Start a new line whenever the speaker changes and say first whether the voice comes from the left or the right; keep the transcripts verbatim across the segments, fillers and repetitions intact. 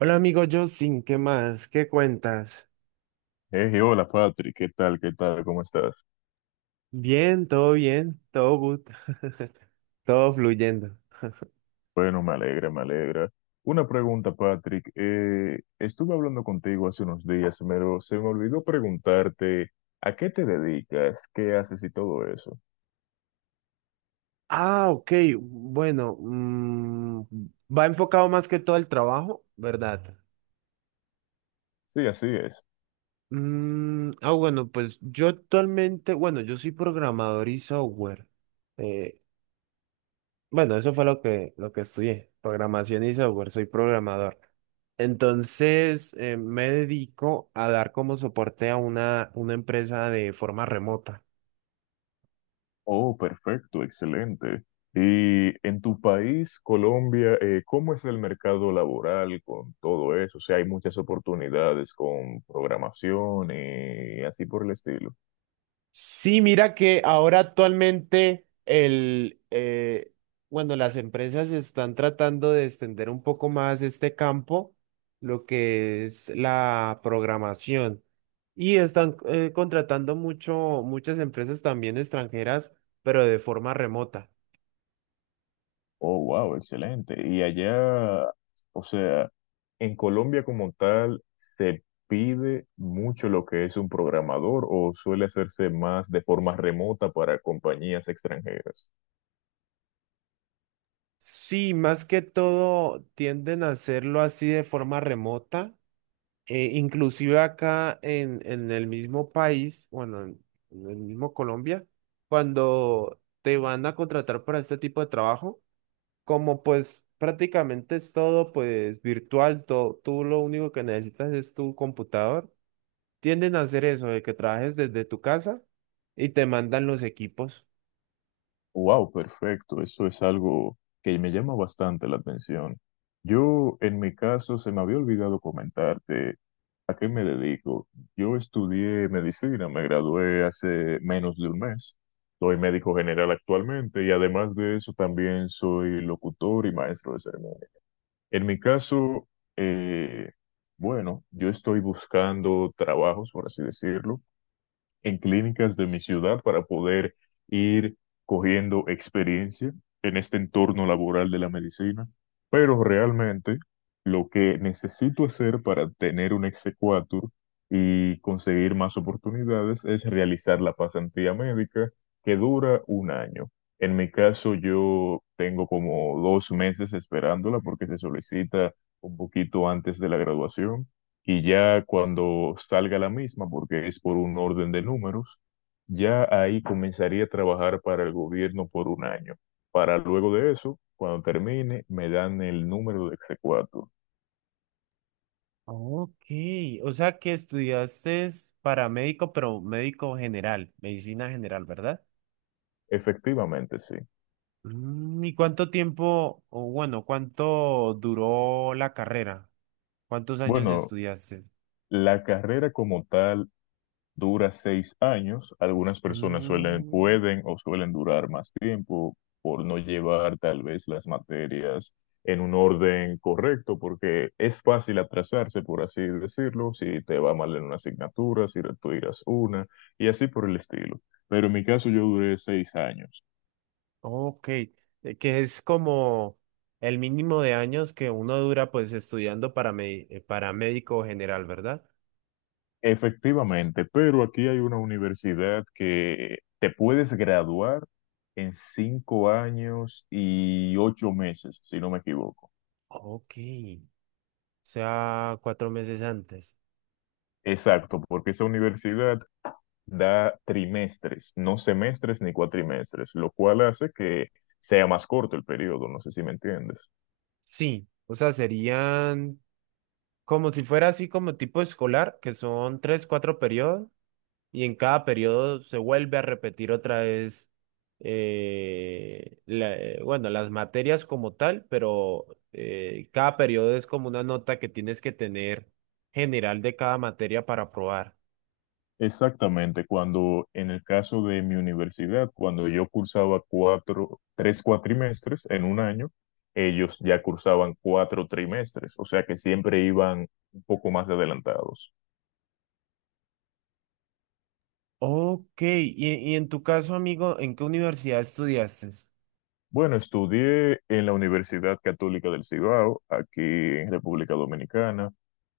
right: Hola amigo Justin, ¿qué más? ¿Qué cuentas?
left: Hey, hola Patrick, ¿qué tal? ¿Qué tal? ¿Cómo estás?
right: Bien, todo bien, todo good, todo fluyendo.
left: Bueno, me alegra, me alegra. Una pregunta, Patrick. Eh, estuve hablando contigo hace unos días, pero se me olvidó preguntarte ¿a qué te dedicas? ¿Qué haces y todo eso?
right: Ah, ok, bueno, mm, va enfocado más que todo al trabajo, ¿verdad?
left: Sí, así es.
right: Mm, ah, bueno, pues yo actualmente, bueno, yo soy programador y software. Eh, Bueno, eso fue lo que, lo que estudié, programación y software, soy programador. Entonces, eh, me dedico a dar como soporte a una, una empresa de forma remota.
left: Oh, perfecto, excelente. Y en tu país, Colombia, eh, ¿cómo es el mercado laboral con todo eso? O sea, hay muchas oportunidades con programación y así por el estilo.
right: Sí, mira que ahora actualmente el, eh, bueno, las empresas están tratando de extender un poco más este campo, lo que es la programación. Y están eh, contratando mucho, muchas empresas también extranjeras, pero de forma remota.
left: Oh, wow, excelente. Y allá, o sea, en Colombia como tal, ¿se pide mucho lo que es un programador o suele hacerse más de forma remota para compañías extranjeras?
right: Sí, más que todo tienden a hacerlo así de forma remota. Eh, inclusive acá en, en el mismo país, bueno, en, en el mismo Colombia, cuando te van a contratar para este tipo de trabajo, como pues prácticamente es todo pues virtual, to- tú lo único que necesitas es tu computador, tienden a hacer eso, de que trabajes desde tu casa y te mandan los equipos.
left: Wow, perfecto. Eso es algo que me llama bastante la atención. Yo, en mi caso, se me había olvidado comentarte a qué me dedico. Yo estudié medicina, me gradué hace menos de un mes. Soy médico general actualmente y además de eso también soy locutor y maestro de ceremonia. En mi caso, eh, bueno, yo estoy buscando trabajos, por así decirlo en clínicas de mi ciudad para poder ir cogiendo experiencia en este entorno laboral de la medicina, pero realmente lo que necesito hacer para tener un exequatur y conseguir más oportunidades es realizar la pasantía médica que dura un año. En mi caso, yo tengo como dos meses esperándola porque se solicita un poquito antes de la graduación y ya cuando salga la misma, porque es por un orden de números, ya ahí comenzaría a trabajar para el gobierno por un año. Para luego de eso, cuando termine, me dan el número de c.
right: Ok, o sea que estudiaste es para médico, pero médico general, medicina general, ¿verdad?
left: Efectivamente, sí.
right: Mm, ¿y cuánto tiempo, o bueno, cuánto duró la carrera? ¿Cuántos años
left: Bueno,
right: estudiaste?
left: la carrera como tal dura seis años. Algunas personas suelen,
right: Mm,
left: pueden o suelen durar más tiempo por no llevar tal vez las materias en un orden correcto, porque es fácil atrasarse, por así decirlo, si te va mal en una asignatura, si retiras una, y así por el estilo. Pero en mi caso yo duré seis años.
right: ok, eh, que es como el mínimo de años que uno dura pues estudiando para, me- eh, para médico general, ¿verdad?
left: Efectivamente, pero aquí hay una universidad que te puedes graduar en cinco años y ocho meses, si no me equivoco.
right: Ok, o sea, cuatro meses antes.
left: Exacto, porque esa universidad da trimestres, no semestres ni cuatrimestres, lo cual hace que sea más corto el periodo, no sé si me entiendes.
right: Sí, o sea, serían... Como si fuera así como tipo escolar, que son tres, cuatro periodos, y en cada periodo se vuelve a repetir otra vez, eh, la- eh, bueno, las materias como tal, pero eh, cada periodo es como una nota que tienes que tener general de cada materia para aprobar.
left: Exactamente, cuando en el caso de mi universidad, cuando yo cursaba cuatro, tres cuatrimestres en un año, ellos ya cursaban cuatro trimestres, o sea que siempre iban un poco más adelantados.
right: Ok, y, y en tu caso, amigo, ¿en qué universidad estudiaste?
left: Bueno, estudié en la Universidad Católica del Cibao, aquí en República Dominicana,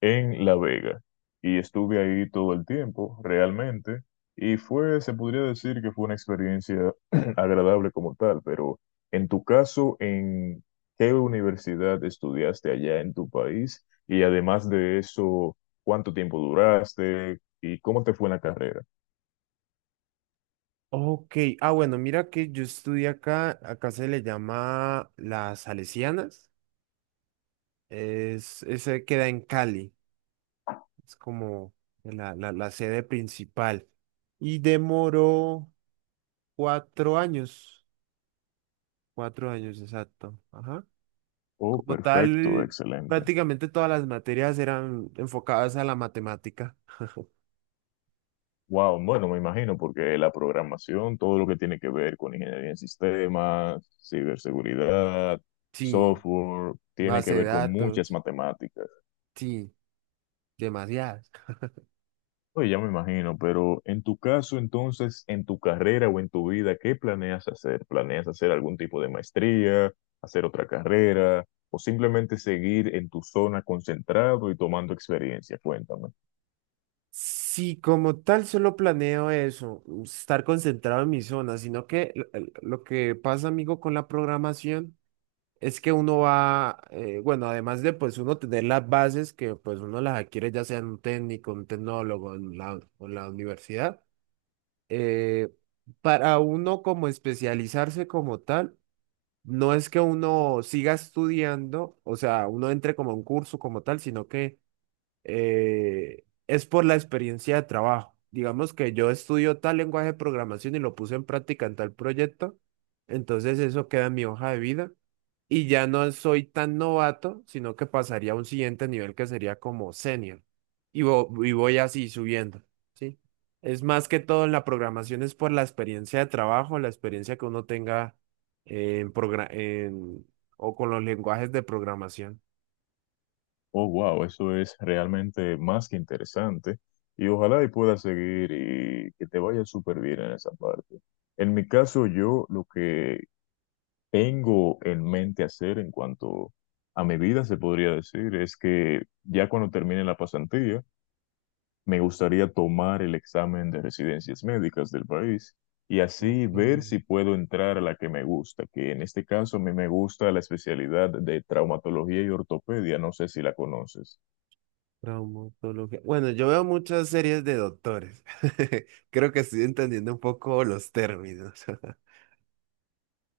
left: en La Vega, y estuve ahí todo el tiempo, realmente, y fue, se podría decir que fue una experiencia agradable como tal, pero en tu caso, ¿en qué universidad estudiaste allá en tu país? Y además de eso, ¿cuánto tiempo duraste y cómo te fue en la carrera?
right: Ok, ah, bueno, mira que yo estudié acá, acá se le llama las Salesianas. Es, ese queda en Cali, es como la, la, la sede principal. Y demoró cuatro años, cuatro años exacto. Ajá.
left: Oh,
right: Como
left: perfecto,
right: tal,
left: excelente.
right: prácticamente todas las materias eran enfocadas a la matemática.
left: Wow, bueno, me imagino, porque la programación, todo lo que tiene que ver con ingeniería en sistemas, ciberseguridad,
right: Sí,
left: software, tiene que
right: base de
left: ver con muchas
right: datos,
left: matemáticas.
right: sí, demasiadas.
left: Oye, ya me imagino, pero en tu caso, entonces, en tu carrera o en tu vida, ¿qué planeas hacer? ¿Planeas hacer algún tipo de maestría, hacer otra carrera, o simplemente seguir en tu zona concentrado y tomando experiencia? Cuéntame.
right: Sí, como tal, solo planeo eso, estar concentrado en mi zona, sino que l- l- lo que pasa, amigo, con la programación. Es que uno va, eh, bueno, además de pues uno tener las bases que pues uno las adquiere ya sea en un técnico, un tecnólogo, en la, o en la universidad, eh, para uno como especializarse como tal, no es que uno siga estudiando, o sea, uno entre como a un curso como tal, sino que eh, es por la experiencia de trabajo. Digamos que yo estudio tal lenguaje de programación y lo puse en práctica en tal proyecto, entonces eso queda en mi hoja de vida y ya no soy tan novato, sino que pasaría a un siguiente nivel que sería como senior y, vo- y voy así subiendo, ¿sí? Es más que todo en la programación, es por la experiencia de trabajo, la experiencia que uno tenga en progra- en- o con los lenguajes de programación.
left: Oh, wow, eso es realmente más que interesante. Y ojalá y puedas seguir y que te vaya súper bien en esa parte. En mi caso, yo lo que tengo en mente hacer en cuanto a mi vida, se podría decir, es que ya cuando termine la pasantía, me gustaría tomar el examen de residencias médicas del país y así
right: Ok.
left: ver si puedo entrar a la que me gusta, que en este caso a mí me gusta la especialidad de traumatología y ortopedia, no sé si la conoces.
right: Traumatología. Bueno, yo veo muchas series de doctores. Creo que estoy entendiendo un poco los términos.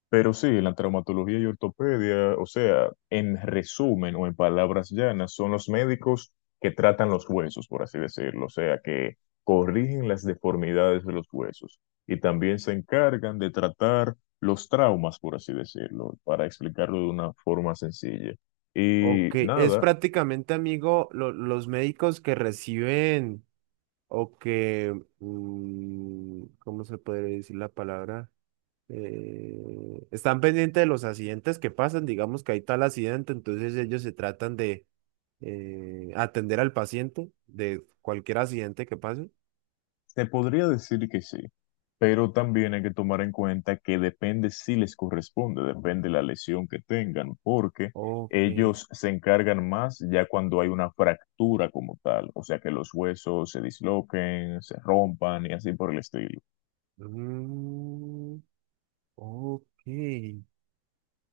left: Pero sí, la traumatología y ortopedia, o sea, en resumen o en palabras llanas, son los médicos que tratan los huesos, por así decirlo, o sea, que corrigen las deformidades de los huesos y también se encargan de tratar los traumas, por así decirlo, para explicarlo de una forma sencilla. Y
right: Ok, es
left: nada,
right: prácticamente, amigo, lo- los médicos que reciben o que, mm, ¿cómo se puede decir la palabra? Eh, están pendientes de los accidentes que pasan, digamos que hay tal accidente, entonces ellos se tratan de eh, atender al paciente de cualquier accidente que pase.
left: te podría decir que sí, pero también hay que tomar en cuenta que depende si les corresponde, depende la lesión que tengan, porque
right: Ok.
left: ellos se encargan más ya cuando hay una fractura como tal, o sea que los huesos se disloquen, se rompan y así por el estilo.
right: Mm, ok.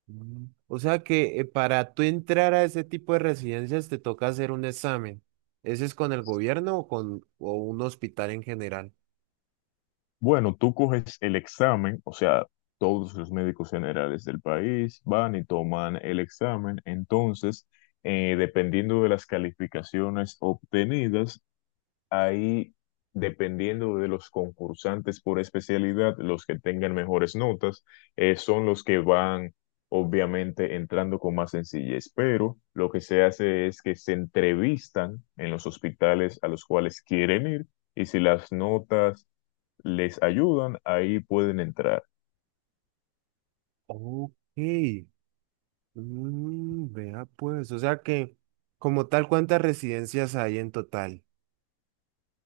right: Mm. O sea que eh, para tú entrar a ese tipo de residencias te toca hacer un examen. ¿Ese es con el gobierno o con o un hospital en general?
left: Bueno, tú coges el examen, o sea, todos los médicos generales del país van y toman el examen, entonces eh, dependiendo de las calificaciones obtenidas, ahí, dependiendo de los concursantes por especialidad, los que tengan mejores notas eh, son los que van, obviamente, entrando con más sencillez. Pero lo que se hace es que se entrevistan en los hospitales a los cuales quieren ir y si las notas les ayudan, ahí pueden entrar.
right: Ok. Mm, vea pues, o sea que como tal, ¿cuántas residencias hay en total?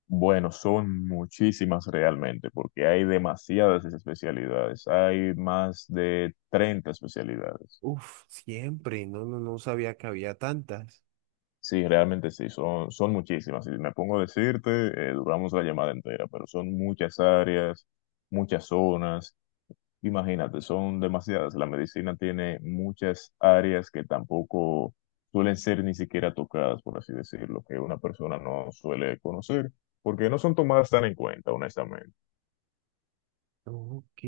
left: Bueno, son muchísimas realmente, porque hay demasiadas especialidades, hay más de treinta especialidades.
right: Uf, siempre, no, no, no sabía que había tantas.
left: Sí, realmente sí, son, son muchísimas. Si me pongo a decirte, eh, duramos la llamada entera, pero son muchas áreas, muchas zonas. Imagínate, son demasiadas. La medicina tiene muchas áreas que tampoco suelen ser ni siquiera tocadas, por así decirlo, que una persona no suele conocer, porque no son tomadas tan en cuenta, honestamente.
right: Ok,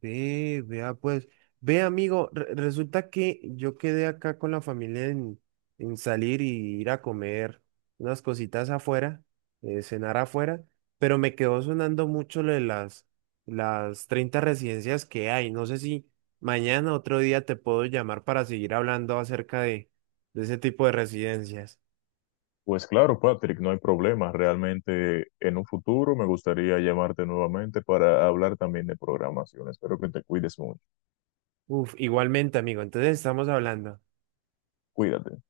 right: ve, vea pues, ve amigo, re- resulta que yo quedé acá con la familia en, en salir y ir a comer unas cositas afuera, eh, cenar afuera, pero me quedó sonando mucho lo de las, las treinta residencias que hay. No sé si mañana otro día te puedo llamar para seguir hablando acerca de, de ese tipo de residencias.
left: Pues claro, Patrick, no hay problema. Realmente en un futuro me gustaría llamarte nuevamente para hablar también de programación. Espero que te cuides mucho.
right: Uf, igualmente amigo, entonces estamos hablando.
left: Cuídate.